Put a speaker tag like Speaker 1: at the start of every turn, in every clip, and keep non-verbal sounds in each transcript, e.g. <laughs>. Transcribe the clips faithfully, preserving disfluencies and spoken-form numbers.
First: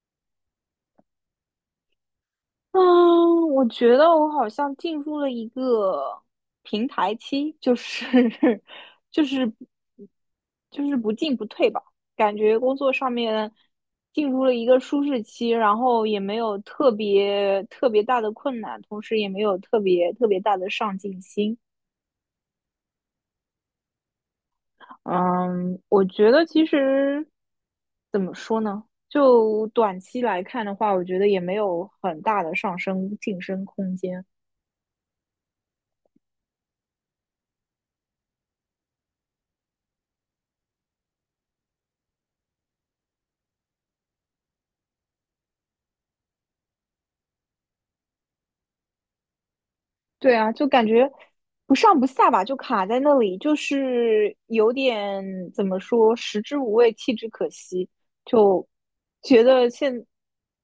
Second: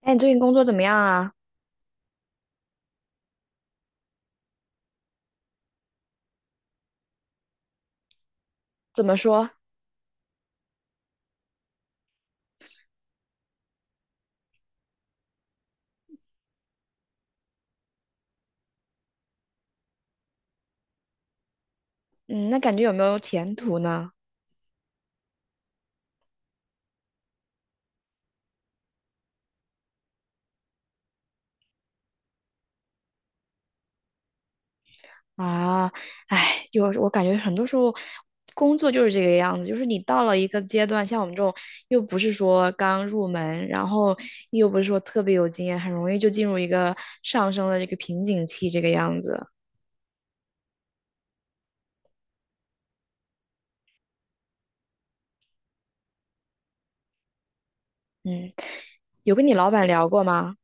Speaker 1: 哎，你最近工作怎么样啊？
Speaker 2: 嗯，我觉得我好像进入了一个平台期，就是 <laughs>
Speaker 1: 怎么
Speaker 2: 就
Speaker 1: 说？
Speaker 2: 是就是不进不退吧，感觉工作上面进入了一个舒适期，然后也没有特别特别大的困难，同时也没有特别特别大的上进心。
Speaker 1: 嗯，那感觉有没有前途呢？
Speaker 2: 嗯，我觉得其实怎么说呢？就短期来看的话，我觉得也没有很大的上升晋升空间。
Speaker 1: 啊，哎，就是我感觉很多时候工作就是这个样子，就是你到了一个阶段，像我们这种又不是说刚入门，然后又不是说特别有经验，很容易就进入一个上升的这个瓶颈期，这个样子。
Speaker 2: 对啊，就感觉不上不下吧，就卡在那里，就是有点怎么说，食之无味，弃之可惜。
Speaker 1: 嗯，
Speaker 2: 就
Speaker 1: 有
Speaker 2: 觉
Speaker 1: 跟你老
Speaker 2: 得
Speaker 1: 板
Speaker 2: 现
Speaker 1: 聊过吗？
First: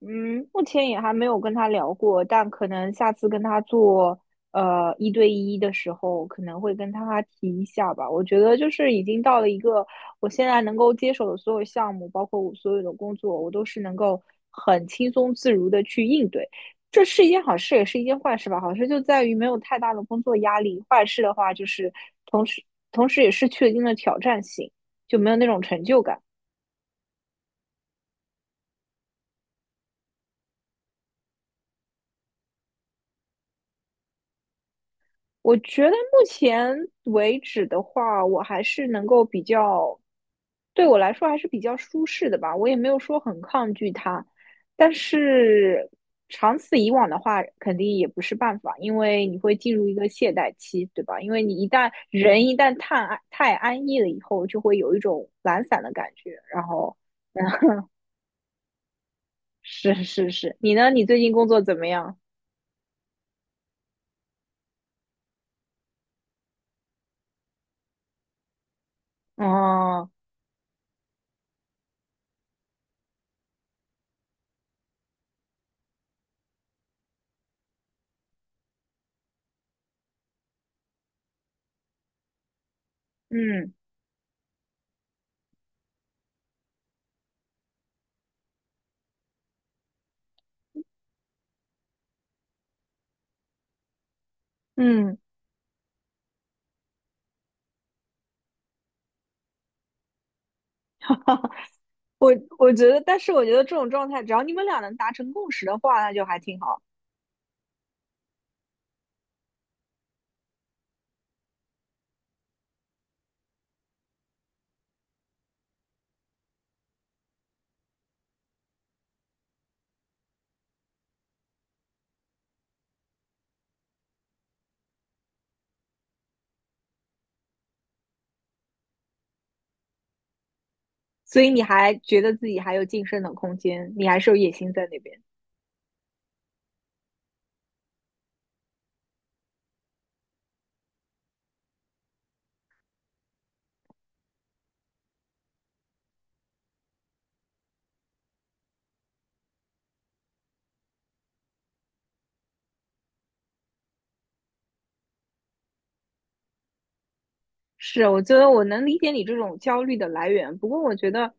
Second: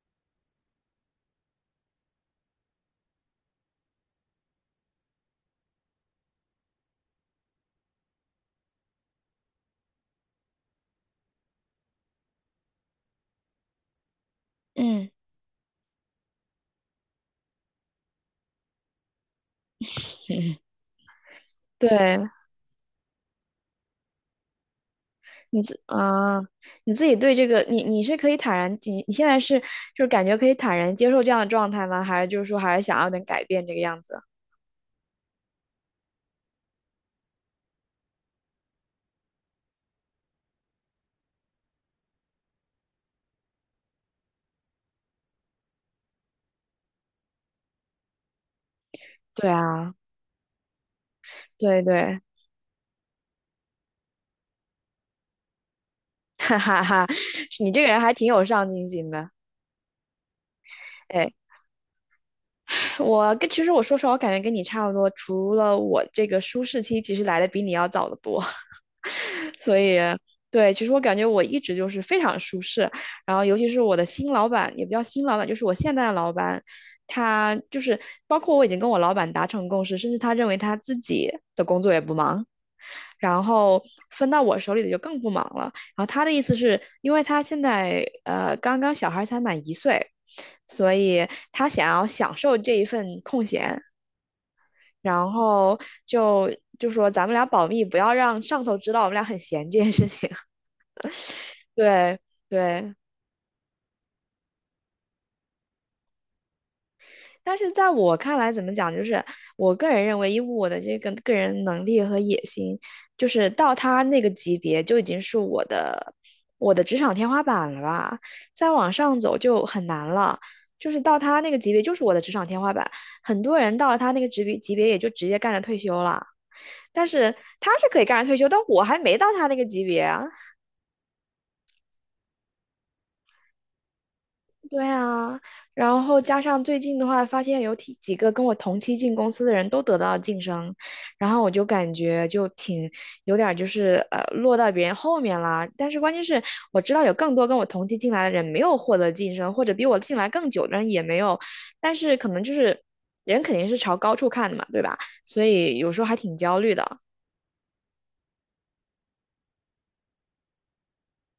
Speaker 2: 嗯，目前也还没有跟他聊过，但可能下次跟他做呃一对一的时候，可能会跟他提一下吧。我觉得就是已经到了一个我现在能够接手的所有项目，包括我所有的工作，我都是能够很轻
Speaker 1: 嗯，
Speaker 2: 松自如的去应对。这是一件好事，也是一件坏事吧。好事就在于没有太大的工作压力，坏事的话就是
Speaker 1: 对。
Speaker 2: 同时同时也是确定了挑战性，就没有那种
Speaker 1: 你自
Speaker 2: 成就感。
Speaker 1: 啊，你自己对这个，你你是可以坦然，你你现在是就是感觉可以坦然接受这样的状态吗？还是就是说还是想要能改变这个样子？
Speaker 2: 我觉得目前为止的话，我还是能够比较，对我来说还是比较舒适的吧。我也没有说很抗拒它，但是长此以往的话，肯定也不是办法，因为你
Speaker 1: 对
Speaker 2: 会进入一
Speaker 1: 啊，
Speaker 2: 个懈怠期，对吧？因为你一
Speaker 1: 对
Speaker 2: 旦
Speaker 1: 对，
Speaker 2: 人一旦太安太安逸了以后，就会有一种懒散的感觉。
Speaker 1: <laughs> 哈
Speaker 2: 然
Speaker 1: 哈
Speaker 2: 后
Speaker 1: 哈，你这个人还挺有上进心的。
Speaker 2: 是是是，你呢？你最近
Speaker 1: 哎，
Speaker 2: 工作怎么样？
Speaker 1: 我跟其实我说实话，我感觉跟你差不多，除了我这个舒适期其实来的比你要早得多。所以，
Speaker 2: 哦，
Speaker 1: 对，其实我感觉我一直就是非常舒适。然后，尤其是我的新老板，也不叫新老板，就是我现在的老板，他就是包括我已经跟我老板达成共识，甚至他认为他自己的工作也不忙，然
Speaker 2: 嗯
Speaker 1: 后分到我手里的就更不忙了。然后他的意思是，因为他现在呃刚刚小孩才满一岁，所以他想要享受这一份空闲，
Speaker 2: 嗯。
Speaker 1: 然后就就说咱们俩保密，不要让上头知道我们俩很闲这件事情。对
Speaker 2: 我我觉
Speaker 1: 对，
Speaker 2: 得，但是我觉得这种状态，只要你们俩能达成共识的话，那就还挺好。
Speaker 1: 但是在我看来，怎么讲，就是我个人认为，以我的这个个人能力和野心，就是到他那个级别就已经是我的我的职场天花板了吧，再往上走就很难了。就是到他那个级别，就是我的职场天花板。很多人到了他那个职别级别，也就直接干着退休了。但是他是可以干着退休，但我还没到他那个级别啊。
Speaker 2: 所以你还觉得自己还有晋升的空间，你还是有野心
Speaker 1: 对
Speaker 2: 在那边。
Speaker 1: 啊，然后加上最近的话，发现有几几个跟我同期进公司的人都得到了晋升，然后我就感觉就挺有点儿就是呃落到别人后面啦。但是关键是我知道有更多跟我同期进来的人没有获得晋升，或者比我进来更久的人也没有，但是可能就是人肯定是朝高处看的嘛，对吧？所以有时候还挺焦虑的。
Speaker 2: 是，我觉得我能理解你这种焦虑的来源。不过，我觉得，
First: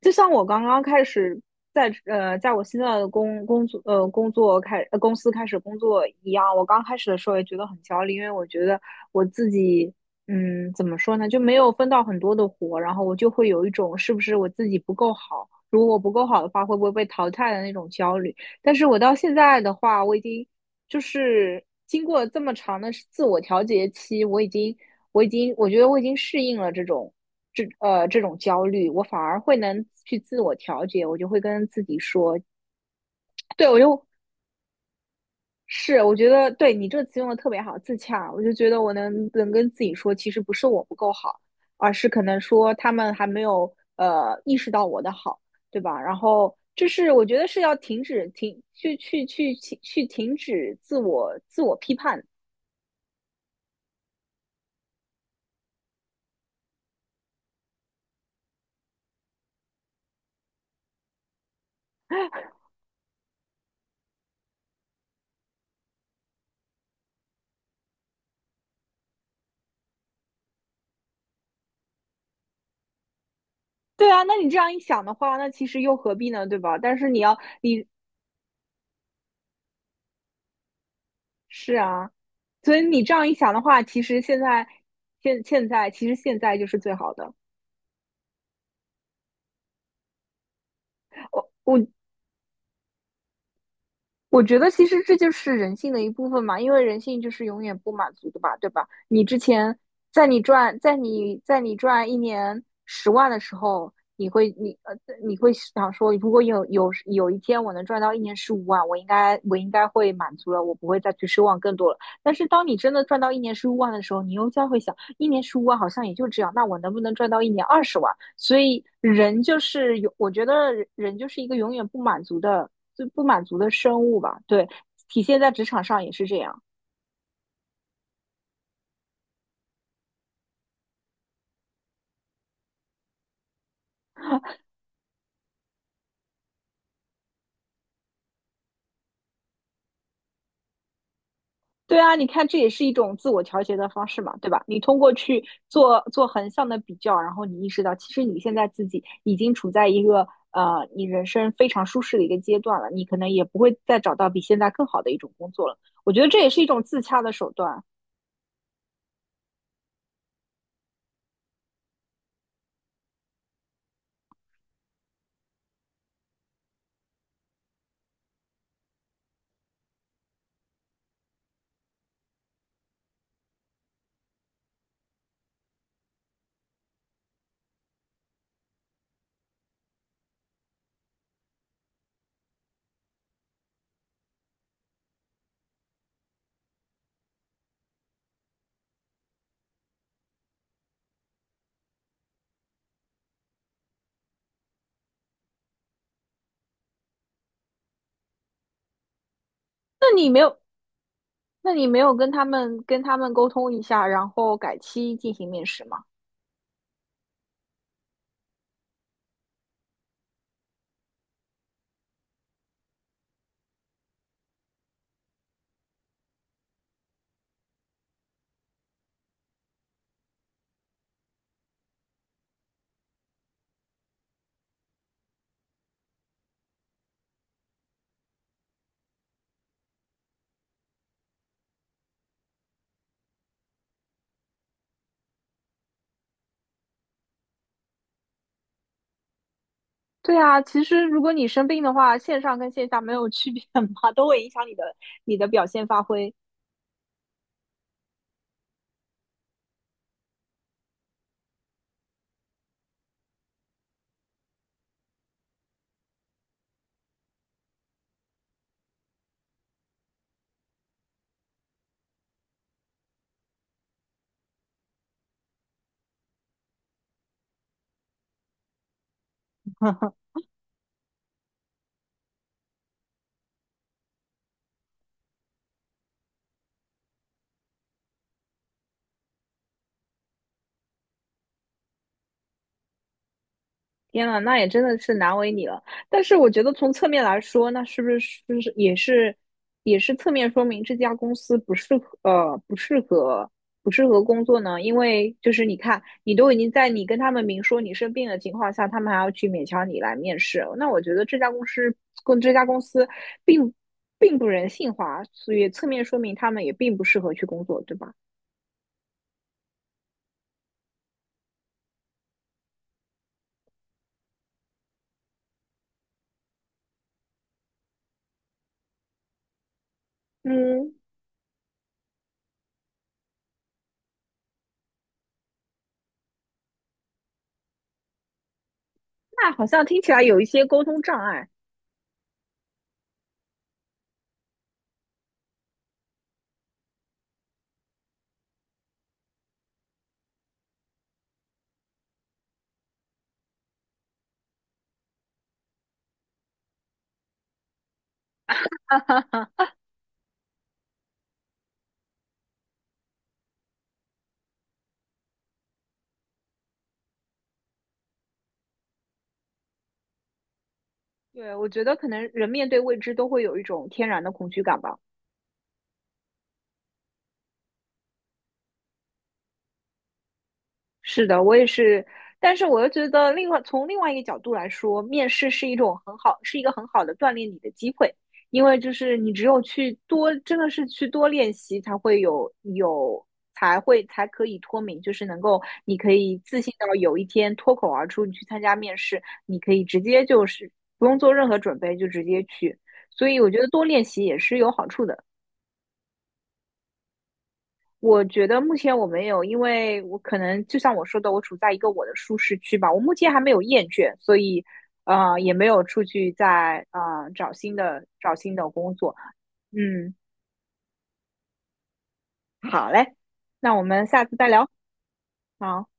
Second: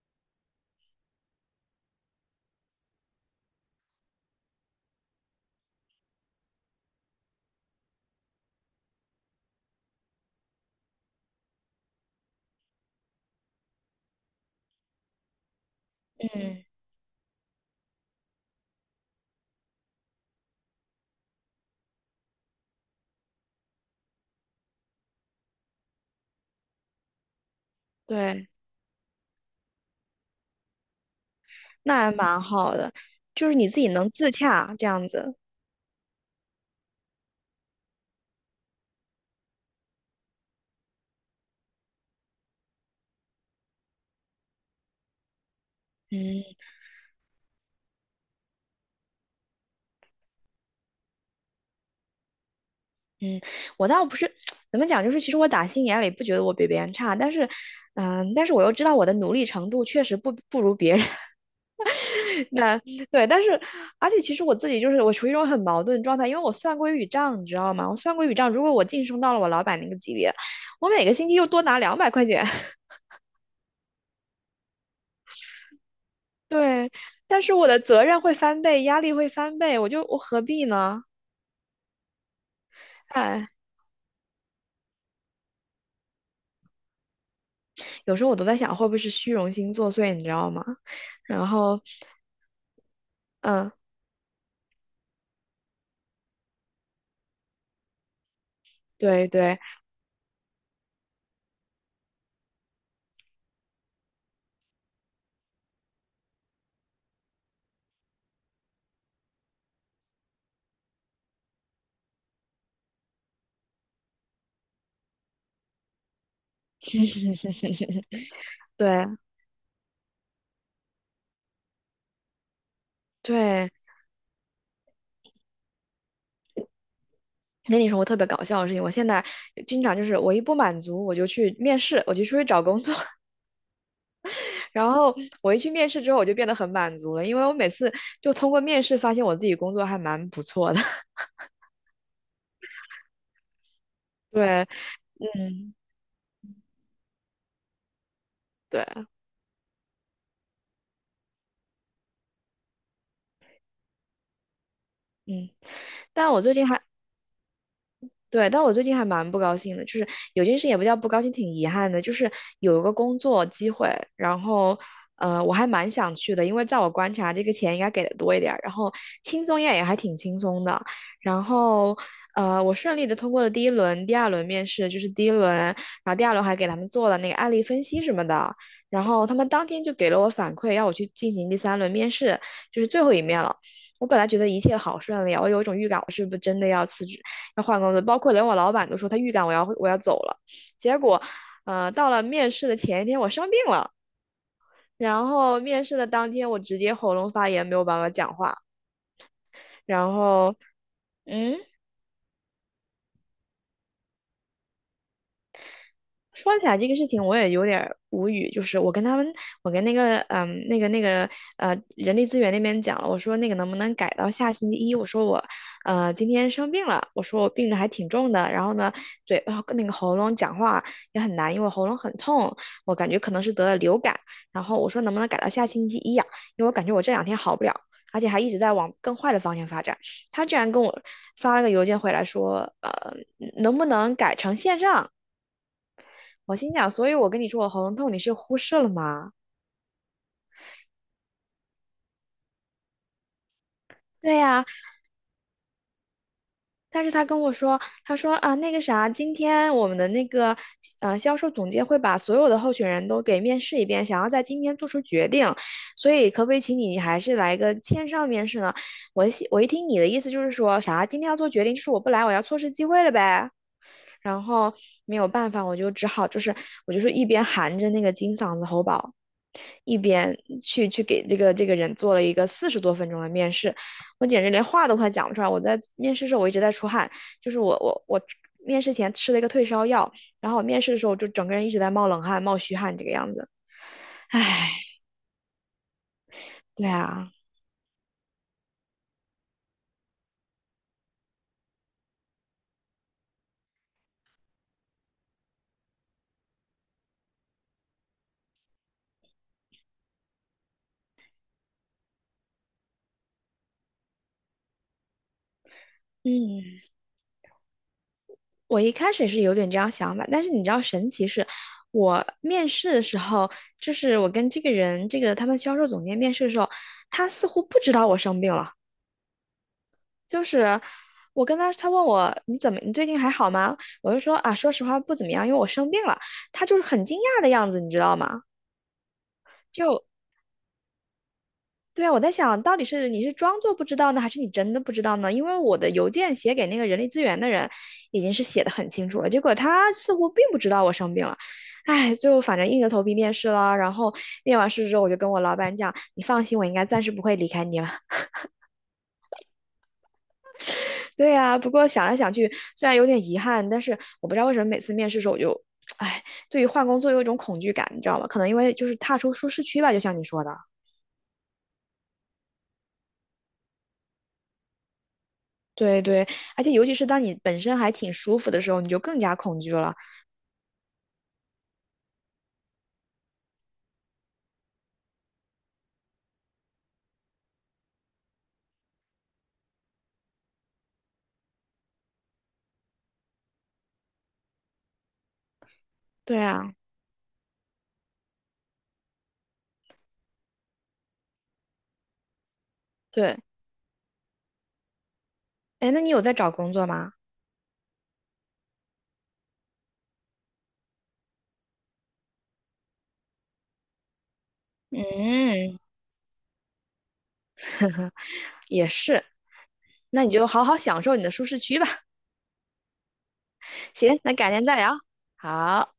Speaker 2: 就像我刚刚开始在呃，在我现在的工工作呃工作开呃公司开始工作一样，我刚开始的时候也觉得很焦虑，因为我觉得我自己嗯怎么说呢，就没有分到很多的活，然后我就会有一种是不是我自己不够好，如果我不够好的
Speaker 1: 嗯，
Speaker 2: 话，会不会被淘汰的那种焦虑。但是我到现在的话，我已经就是经过这么长的自我调节期，我已经。我已经我觉得我已经适应了这种这呃这种
Speaker 1: 对，
Speaker 2: 焦虑，我反而会能去自我调节，我就会跟自己
Speaker 1: 那还
Speaker 2: 说，
Speaker 1: 蛮好的，就是
Speaker 2: 对。
Speaker 1: 你
Speaker 2: 我
Speaker 1: 自己
Speaker 2: 就
Speaker 1: 能自洽这样子。
Speaker 2: 是我觉得对你这个词用的特别好，自洽，我就觉得我能能跟自己说，其实不是我不够好，而是可能说他们还没有呃意识到我的好，对吧？然
Speaker 1: 嗯。
Speaker 2: 后。就是我觉得是要停止停去去去去去停止自我自我批判，
Speaker 1: 嗯，我倒不是 <tsk> 怎么讲，就是其实我打心眼里不觉得我比别人差，但是，嗯、但是我又知道我的努力程度确实不不如别人。<laughs> 那对，但是而且其实我自己就是我处于一种很矛盾状态，因为我算过一笔账，你知道吗？我算过一笔账，如果我晋升到了我老板那个级别，我每个星期又多拿两百块钱，<laughs>
Speaker 2: 对啊，那你这样一想的话，那其实又何必呢，对吧？
Speaker 1: 对，
Speaker 2: 但是你要
Speaker 1: 但是我的
Speaker 2: 你
Speaker 1: 责任会翻倍，压力会翻倍，我就我何必呢？
Speaker 2: 是啊，所以你这样一
Speaker 1: 哎，
Speaker 2: 想的话，其实现在现现在其实现在就是最好的。
Speaker 1: 有时候我都在想，会不会是虚荣心作祟，你知道吗？然后，
Speaker 2: 我
Speaker 1: 嗯，
Speaker 2: 我觉得其实这就是人性的一部分嘛，因为人性就是永远不满足的吧，对吧？你
Speaker 1: 对
Speaker 2: 之
Speaker 1: 对
Speaker 2: 前在你赚在你在你赚一年十万的时候，你会你呃你会想说，如果有有有一天我能赚到一年十五万，我应该我应该会满足了，我不会再去奢望更多了。但是当你真的赚到一年十五万的时候，你又将会想，一年十五万好像也就这样，那我能不能赚到一年二十万？所以
Speaker 1: 对，
Speaker 2: 人就是有，我觉得人就是一个永远不满足的，就不满足的
Speaker 1: 对，
Speaker 2: 生物吧。对，体现在职场上也是这样。
Speaker 1: 跟你说我特别搞笑的事情，我现在经常就是我一不满足，我就去面试，我就出去找工作，<laughs> 然后我一去面试之后，我就变得很满足了，因为我每次就通过面试发现我自己工作还蛮不错的。<laughs>
Speaker 2: 对啊，你看这也是一种自我调节的方式嘛，对吧？
Speaker 1: 对，
Speaker 2: 你通过去
Speaker 1: 嗯，
Speaker 2: 做做横向的比较，然后你意识到，其实你现在自
Speaker 1: 对，
Speaker 2: 己已经处在一个呃你人生非常舒适的一个阶段了，你可能也不会再找到比现在更好的一种工
Speaker 1: 嗯，
Speaker 2: 作了。我觉得
Speaker 1: 但
Speaker 2: 这
Speaker 1: 我
Speaker 2: 也
Speaker 1: 最
Speaker 2: 是一
Speaker 1: 近
Speaker 2: 种
Speaker 1: 还
Speaker 2: 自洽的手段。
Speaker 1: 对，但我最近还蛮不高兴的，就是有件事也不叫不高兴，挺遗憾的，就是有一个工作机会，然后呃，我还蛮想去的，因为在我观察，这个钱应该给的多一点儿，然后轻松也也还挺轻松的，然后呃，我顺利的通过了第一轮、第二轮面试，就是第一轮，然后第二轮还给他们做了那个案例分析什么的，然后他们当天就给了我反馈，要我去进行第三轮面试，就是最后一面了。我本来觉得一切好顺利啊，我有一种预感，我是不是真的要辞职？要换工作，包括连我老板都说他预感我要我要走了。结果，呃，到了面试的前一天，我生病了，然后面试的当天我直接喉咙发炎，没有办法讲话，
Speaker 2: 那
Speaker 1: 然
Speaker 2: 你没
Speaker 1: 后，
Speaker 2: 有，
Speaker 1: 嗯。
Speaker 2: 那你没有跟他们跟他们沟通一下，然后改期进行面试吗？
Speaker 1: 说起来这个事情，我也有点儿无语。就是我跟他们，我跟那个嗯，那个那个呃，人力资源那边讲了，我说那个能不能改到下星期一？我说我呃今天生病了，我说我病的还挺重的，然后呢，嘴呃那个喉咙讲话也很难，因为我喉咙很痛，我感觉可能是得了流感。然后我说能不能改到下星期一呀、因为我感觉我这两天好不了。而且还一直在往更坏的方向发展，他居然跟我发了个邮件回来说，呃，能不能改成线上？我心想，所以我跟你说我喉咙痛，你是忽视了吗？
Speaker 2: 对啊，其实如果你生病的话，线上跟线下没有区别嘛，都
Speaker 1: 对
Speaker 2: 会影
Speaker 1: 呀，
Speaker 2: 响你的你的表现发挥。
Speaker 1: 但是他跟我说，他说啊，那个啥，今天我们的那个呃销售总监会把所有的候选人都给面试一遍，想要在今天做出决定，所以可不可以请你，你还是来个线上面试呢？我一我一听你的意思就是说啥，今天要做决定，就是我不来，我要错失机会了呗。然后没有办法，我就只好就是我就是一边含着那个金嗓子喉宝，一边去去给这个这个人做了一个四十多分钟的面试，我简直连话都快讲不出来。我在面试的时候我一直在出汗，就是我我我面试前吃了一个退烧药，然后我面试的时候就整个人一直在冒冷汗、冒虚汗这个样子。
Speaker 2: 天呐，那也
Speaker 1: 唉，
Speaker 2: 真的是难为你了。但是我觉得
Speaker 1: 对
Speaker 2: 从侧面
Speaker 1: 啊，
Speaker 2: 来说，那是不是是不是也是也是侧面说明这家公司不适合呃不适合不适合工作呢？因为就是你看，你都已经在你跟他们明说你生病的情况下，他们还要去勉强你来面试，那我觉得这家公司跟这家公司并并不人性化，所以侧面说明他们
Speaker 1: 嗯，
Speaker 2: 也并不适合去工作，对吧？
Speaker 1: 我一开始也是有点这样想法，但是你知道神奇是。我面试的时候，就是我跟这个人，这个他们销售总监面试的时候，他似乎不知道我生病了。就是
Speaker 2: 嗯，
Speaker 1: 我跟他，他问我你怎么，你最近还好吗？我就说啊，说实话不怎么样，因为我生病了。他就是很惊讶的样子，你知道吗？
Speaker 2: 那好像听
Speaker 1: 就
Speaker 2: 起来有一些沟通障碍。
Speaker 1: 对啊，我在想到底是你是装作不知道呢，还是你真的不知道呢？因为我的邮件写给那个人力资源的人已经是写的很清楚了，结果他似乎并不知道我生病了。唉，最后反正硬着头皮面试了，然后面完试之后，我就跟我老板讲，你放心，我应该暂时不会离开你了。对呀，不过想来想去，虽然有点遗憾，但是我不知道为什么每次面试的时候我就，<tsk> 哎，对于换工作有一种恐惧感，你知道吗？可能因为就是踏出舒适区吧，就像你说的，
Speaker 2: 对，我觉得可能人面对未知都会有一种天然的恐惧感吧。
Speaker 1: 对对，而且尤其是当你本身还挺舒服的时候，你就更加恐惧了。
Speaker 2: 是的，我也是，但是我又觉得另外从另外一个角度来说，面试是一种很好，是一个很好的锻炼你的机会，因为就是你只有去多，真的是去多练习，才会有有才会才可以脱敏，就是能够你可以
Speaker 1: 对
Speaker 2: 自信
Speaker 1: 啊，
Speaker 2: 到有一天脱口而出，你去参加面试，你可以直接就是不用做任何准备就直接去，所
Speaker 1: 对，
Speaker 2: 以我觉得多练习也是有好处的。
Speaker 1: 哎，那你有在找工作吗？
Speaker 2: 我觉得目前我没有，因为我可能就像我说的，我处在一个我的舒适区吧。我目前还没有厌倦，所以啊，也没
Speaker 1: 嗯，
Speaker 2: 有出去再啊找新的找新的
Speaker 1: 也
Speaker 2: 工作。
Speaker 1: 是，
Speaker 2: 嗯，
Speaker 1: 那你就好好享受你的舒适区吧。
Speaker 2: 好嘞，那我
Speaker 1: <laughs>
Speaker 2: 们
Speaker 1: 行，
Speaker 2: 下
Speaker 1: 那
Speaker 2: 次再
Speaker 1: 改天
Speaker 2: 聊。
Speaker 1: 再聊。
Speaker 2: 好。
Speaker 1: 好。